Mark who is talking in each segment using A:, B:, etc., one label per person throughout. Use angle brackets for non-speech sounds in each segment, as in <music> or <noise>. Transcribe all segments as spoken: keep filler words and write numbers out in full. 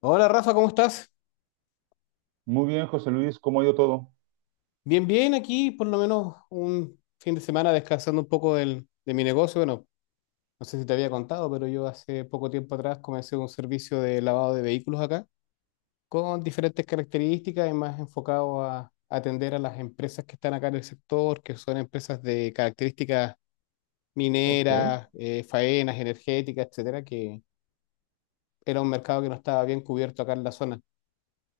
A: Hola Rafa, ¿cómo estás?
B: Muy bien, José Luis, ¿cómo ha ido todo?
A: Bien, bien, aquí por lo menos un fin de semana descansando un poco del- de mi negocio. Bueno, no sé si te había contado, pero yo hace poco tiempo atrás comencé un servicio de lavado de vehículos acá, con diferentes características y más enfocado a atender a las empresas que están acá en el sector, que son empresas de características
B: Ok.
A: mineras, eh, faenas, energéticas, etcétera, que era un mercado que no estaba bien cubierto acá en la zona.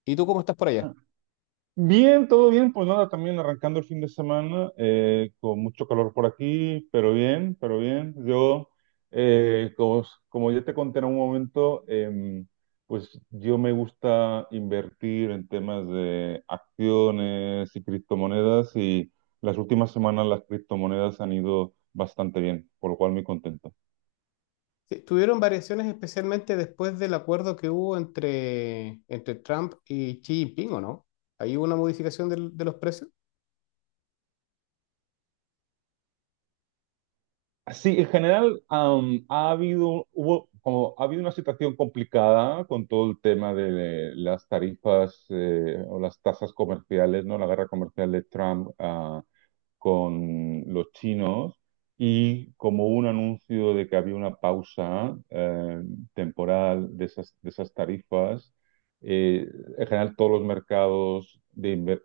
A: ¿Y tú cómo estás por allá?
B: Ah, Bien, todo bien, pues nada, también arrancando el fin de semana, eh, con mucho calor por aquí, pero bien, pero bien. Yo, eh, como, como ya te conté en un momento, em, pues yo me gusta invertir en temas de acciones y criptomonedas, y las últimas semanas las criptomonedas han ido bastante bien, por lo cual muy contento.
A: Sí, tuvieron variaciones especialmente después del acuerdo que hubo entre, entre Trump y Xi Jinping, ¿o no? ¿Ahí hubo una modificación del- de los precios?
B: Sí, en general, am, ha habido, hubo, como, ha habido una situación complicada con todo el tema de las tarifas, eh, o las tasas comerciales, ¿no? La guerra comercial de Trump, ah, con los chinos, y como un anuncio de que había una pausa eh, temporal de esas, de esas tarifas. eh, en general, todos los mercados de, inver-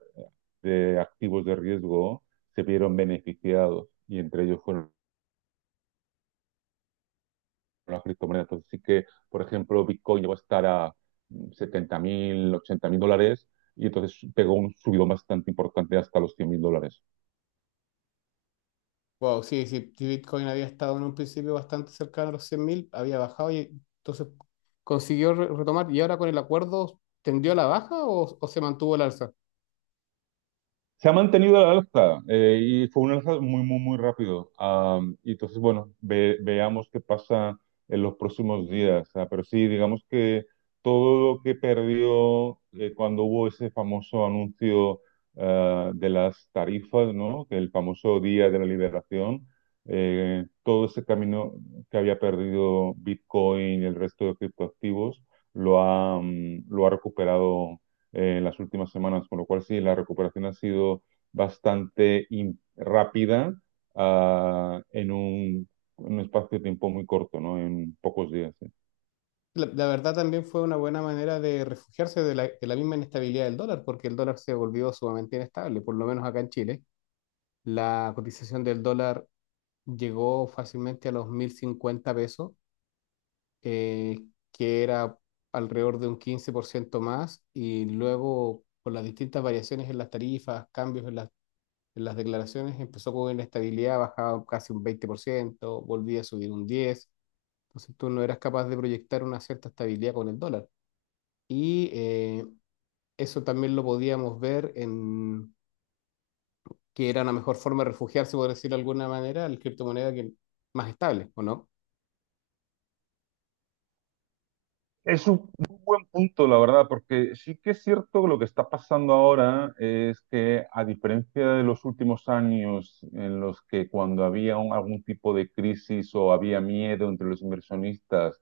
B: de activos de riesgo se vieron beneficiados, y entre ellos fueron las criptomonedas. Entonces sí que, por ejemplo, Bitcoin llegó a estar a setenta mil, ochenta mil dólares, y entonces pegó un subidón bastante importante hasta los cien mil dólares.
A: Wow, sí, sí, si Bitcoin había estado en un principio bastante cercano a los cien mil, había bajado y entonces consiguió re- retomar. ¿Y ahora con el acuerdo tendió a la baja o, o se mantuvo el alza?
B: Se ha mantenido la alza, eh, y fue una alza muy, muy, muy rápido. Am, y entonces, bueno, ve- veamos qué pasa en los próximos días. Ah, pero sí, digamos que todo lo que perdió eh, cuando hubo ese famoso anuncio, ah, de las tarifas, ¿no? Que el famoso Día de la Liberación, eh, todo ese camino que había perdido Bitcoin y el resto de criptoactivos lo ha, mm, lo ha recuperado eh, en las últimas semanas, con lo cual sí, la recuperación ha sido bastante in- rápida, ah, en un, en un espacio de tiempo muy corto, ¿no? En pocos días. Sí.
A: La, la verdad también fue una buena manera de refugiarse de la, de la misma inestabilidad del dólar, porque el dólar se volvió sumamente inestable, por lo menos acá en Chile. La cotización del dólar llegó fácilmente a los mil cincuenta pesos, eh, que era alrededor de un quince por ciento más, y luego con las distintas variaciones en las tarifas, cambios en las, en las declaraciones, empezó con inestabilidad, bajaba casi un veinte por ciento, volvía a subir un diez por ciento, entonces tú no eras capaz de proyectar una cierta estabilidad con el dólar. Y eh, eso también lo podíamos ver en que era una mejor forma de refugiarse, por decirlo de alguna manera, la criptomoneda que más estable, ¿o no?
B: Es un muy buen punto, la verdad, porque sí que es cierto que lo que está pasando ahora es que, a diferencia de los últimos años, en los que cuando había un- algún tipo de crisis o había miedo entre los inversionistas,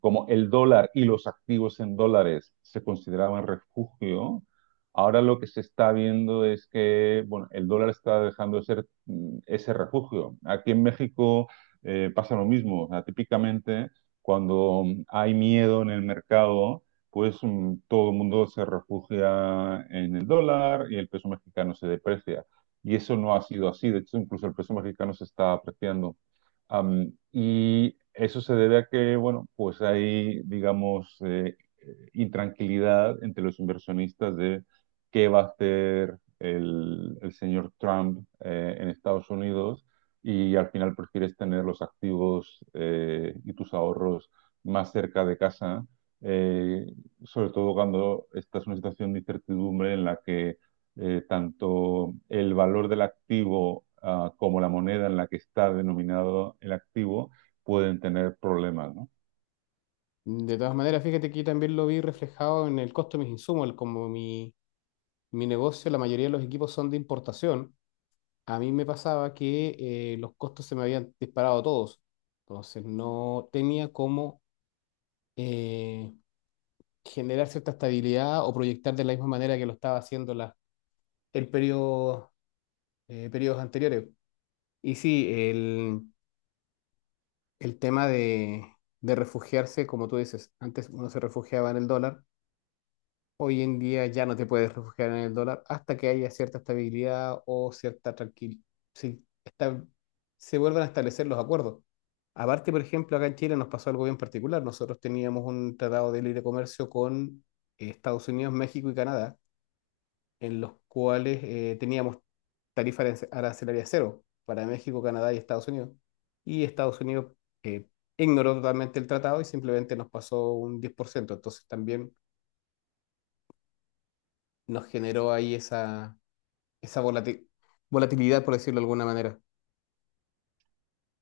B: como el dólar y los activos en dólares se consideraban refugio, ahora lo que se está viendo es que, bueno, el dólar está dejando de ser, mm, ese refugio. Aquí en México eh, pasa lo mismo. O sea, típicamente, cuando mm, hay miedo en el mercado, pues mm, todo el mundo se refugia en el dólar y el peso mexicano se deprecia. Y eso no ha sido así. De hecho, incluso el peso mexicano se está apreciando. Am, y eso se debe a que, bueno, pues hay, digamos, eh, eh, intranquilidad entre los inversionistas de qué va a hacer el, el señor Trump eh, en Estados Unidos, y al final prefieres tener los activos eh, y tus ahorros más cerca de casa, eh, sobre todo cuando estás en una situación de incertidumbre en la que eh, tanto el valor del activo, ah, como la moneda en la que está denominado el activo, pueden tener problemas, ¿no?
A: De todas maneras, fíjate que yo también lo vi reflejado en el costo de mis insumos, el- como mi, mi negocio, la mayoría de los equipos son de importación, a mí me pasaba que eh, los costos se me habían disparado todos, entonces no tenía cómo eh, generar cierta estabilidad o proyectar de la misma manera que lo estaba haciendo la, el periodo, eh, periodos anteriores. Y sí, el, el tema de, de refugiarse, como tú dices, antes uno se refugiaba en el dólar. Hoy en día ya no te puedes refugiar en el dólar hasta que haya cierta estabilidad o cierta tranquilidad. Sí, está- se vuelven a establecer los acuerdos. Aparte, por ejemplo, acá en Chile nos pasó algo bien particular. Nosotros teníamos un tratado de libre comercio con eh, Estados Unidos, México y Canadá, en los cuales eh, teníamos tarifa arance- arancelaria cero para México, Canadá y Estados Unidos. Y Estados Unidos eh, ignoró totalmente el tratado y simplemente nos pasó un diez por ciento. Entonces también nos generó ahí esa, esa volati- volatilidad, por decirlo de alguna manera.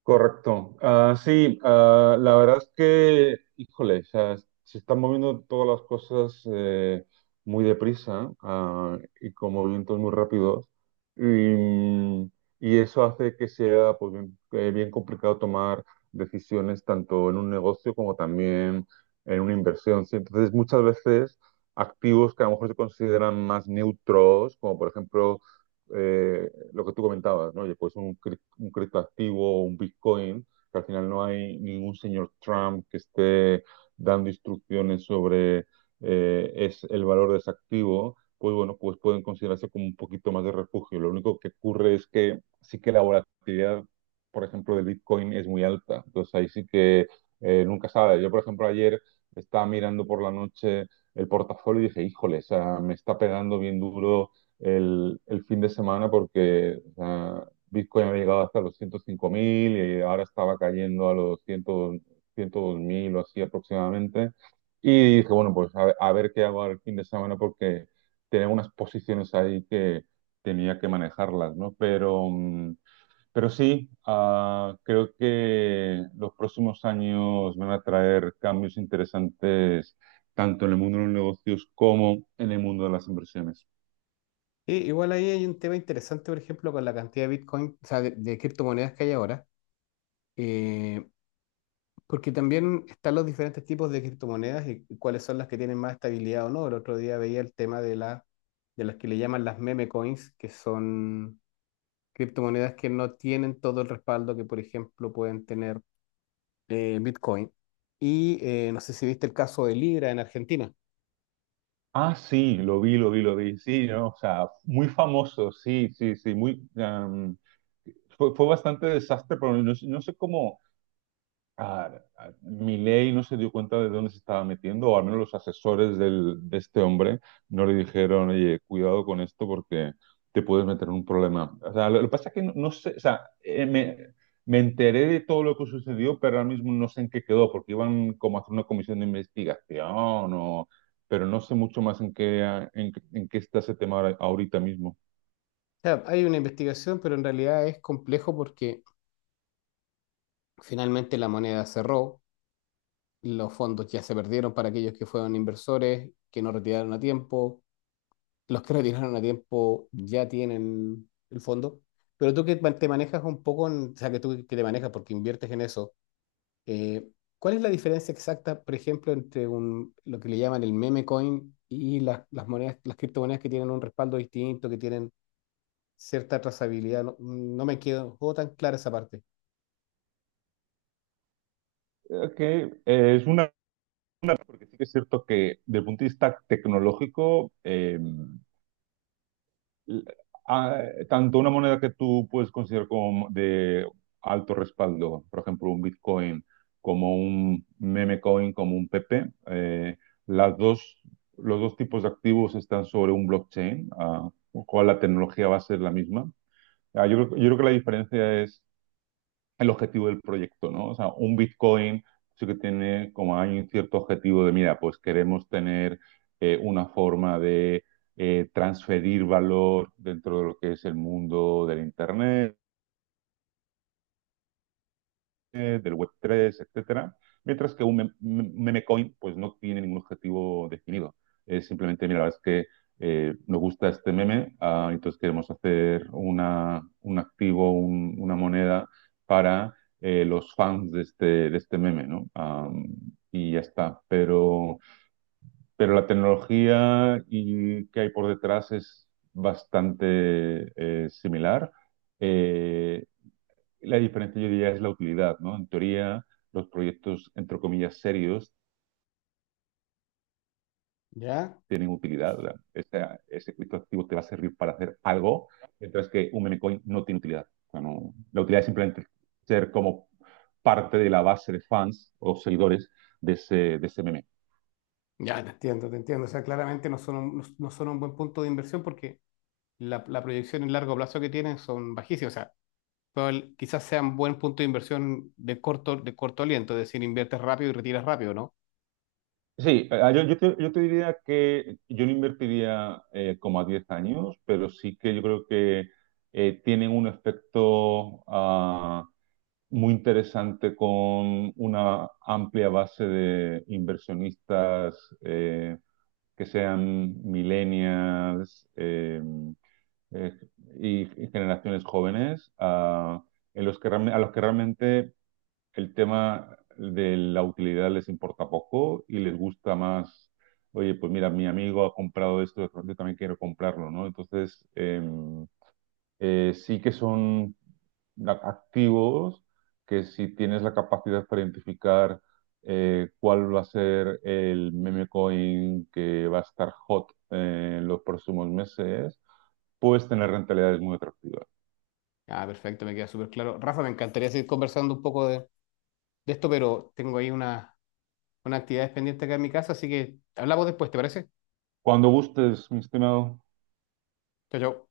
B: Correcto. Ah, sí, ah, la verdad es que, híjole, o sea, se están moviendo todas las cosas eh, muy deprisa, ah, y con movimientos muy rápidos. Y, mm, y eso hace que sea, pues, bien, eh, bien complicado tomar decisiones tanto en un negocio como también en una inversión. ¿Sí? Entonces, muchas veces activos que a lo mejor se consideran más neutros, como por ejemplo eh, lo que tú comentabas, ¿no? Oye, pues un, cri- un criptoactivo o un Bitcoin, que al final no hay ningún señor Trump que esté dando instrucciones sobre eh, es el valor de ese activo, pues bueno, pues pueden considerarse como un poquito más de refugio. Lo único que ocurre es que sí que la volatilidad, por ejemplo, de Bitcoin es muy alta. Entonces ahí sí que eh, nunca sabes. Yo, por ejemplo, ayer estaba mirando por la noche el portafolio, y dije, híjole, o sea, me está pegando bien duro el, el fin de semana, porque o sea, Bitcoin había llegado hasta los ciento cinco mil, y ahora estaba cayendo a los cien, ciento dos mil o así aproximadamente. Y dije, bueno, pues a, ver a ver qué hago el fin de semana, porque tenía unas posiciones ahí que tenía que manejarlas, ¿no? Pero, mm, pero sí, ah, creo que los próximos años van a traer cambios interesantes, tanto en el mundo de los negocios como en el mundo de las inversiones.
A: Y igual ahí hay un tema interesante, por ejemplo, con la cantidad de Bitcoin, o sea, de, de criptomonedas que hay ahora, eh, porque también están los diferentes tipos de criptomonedas y, y cuáles son las que tienen más estabilidad o no. El otro día veía el tema de, la, de las que le llaman las meme coins, que son criptomonedas que no tienen todo el respaldo que, por ejemplo, pueden tener eh, Bitcoin. Y eh, no sé si viste el caso de Libra en Argentina.
B: Ah, sí, lo vi, lo vi, lo vi. Sí, ¿no? O sea, muy famoso, sí, sí, sí, muy... em, fue, fue bastante desastre, pero no, no sé cómo. Ah, ah, Milei no se dio cuenta de dónde se estaba metiendo, o al menos los asesores del- de este hombre no le dijeron, oye, cuidado con esto porque te puedes meter en un problema. O sea, lo, lo que pasa es que no, no sé, o sea, eh, me, me enteré de todo lo que sucedió, pero ahora mismo no sé en qué quedó, porque iban como a hacer una comisión de investigación, o, pero no sé mucho más en qué, ah, en, qué- en qué está ese tema ahora- ahorita mismo.
A: O sea, hay una investigación, pero en realidad es complejo porque finalmente la moneda cerró, los fondos ya se perdieron para aquellos que fueron inversores, que no retiraron a tiempo, los que <laughs> retiraron a tiempo ya tienen el fondo, pero tú que man- te manejas un poco, en- o sea, que tú que te manejas porque inviertes en eso, eh, ¿cuál es la diferencia exacta, por ejemplo, entre un, lo que le llaman el meme coin y las, las monedas, las criptomonedas que tienen un respaldo distinto, que tienen cierta trazabilidad? No, no me quedó tan clara esa parte,
B: Eh, Que eh, es una, porque sí que es cierto que desde el punto de vista tecnológico, eh, ah, tanto una moneda que tú puedes considerar como de alto respaldo, por ejemplo, un Bitcoin, como un meme coin, como un P P, eh, las dos, los dos tipos de activos están sobre un blockchain, ah, con lo cual la tecnología va a ser la misma. Ah, yo, creo- yo creo que la diferencia es el objetivo del proyecto, ¿no? O sea, un Bitcoin sí que tiene, como hay un cierto objetivo de, mira, pues queremos tener eh, una forma de eh, transferir valor dentro de lo que es el mundo del Internet, eh, del web tres, etcétera, mientras que un mem- meme coin pues no tiene ningún objetivo definido. Es simplemente, mira, la verdad es que eh, nos gusta este meme, ah, entonces queremos hacer una, un activo, un- una moneda para eh, los fans de este, de este meme, ¿no? Am, y ya está. Pero, pero la tecnología y que hay por detrás es bastante eh, similar. Eh, la diferencia, yo diría, es la utilidad, ¿no? En teoría, los proyectos, entre comillas, serios
A: ¿ya?
B: tienen utilidad. ¿Verdad? Esa- ese criptoactivo te va a servir para hacer algo, mientras que un meme coin no tiene utilidad. O sea, no- la utilidad es simplemente ser como parte de la base de fans o seguidores de ese, de ese meme.
A: Ya, te entiendo, te entiendo. O sea, claramente no son un, no, no son un buen punto de inversión porque la, la proyección en largo plazo que tienen son bajísimas. O sea, probable- quizás sean buen punto de inversión de corto, de corto aliento, es decir, inviertes rápido y retiras rápido, ¿no?
B: Sí, eh, ah, yo, yo te, yo te diría que yo no invertiría eh, como a diez años, pero sí que yo creo que eh, tienen un efecto, ah, muy interesante, con una amplia base de inversionistas eh, que sean millennials, eh, eh, y, y generaciones jóvenes, a, en los que realme- a los que realmente el tema de la utilidad les importa poco, y les gusta más, oye, pues mira, mi amigo ha comprado esto, yo también quiero comprarlo, ¿no? Entonces, eh, eh, sí que son la- activos que, si tienes la capacidad para identificar eh, cuál va a ser el meme coin que va a estar hot eh, en los próximos meses, puedes tener rentabilidades muy atractivas.
A: Ah, perfecto, me queda súper claro. Rafa, me encantaría seguir conversando un poco de, de esto, pero tengo ahí una, una actividad pendiente acá en mi casa, así que hablamos después, ¿te parece?
B: Cuando gustes, mi estimado.
A: Chao, chao.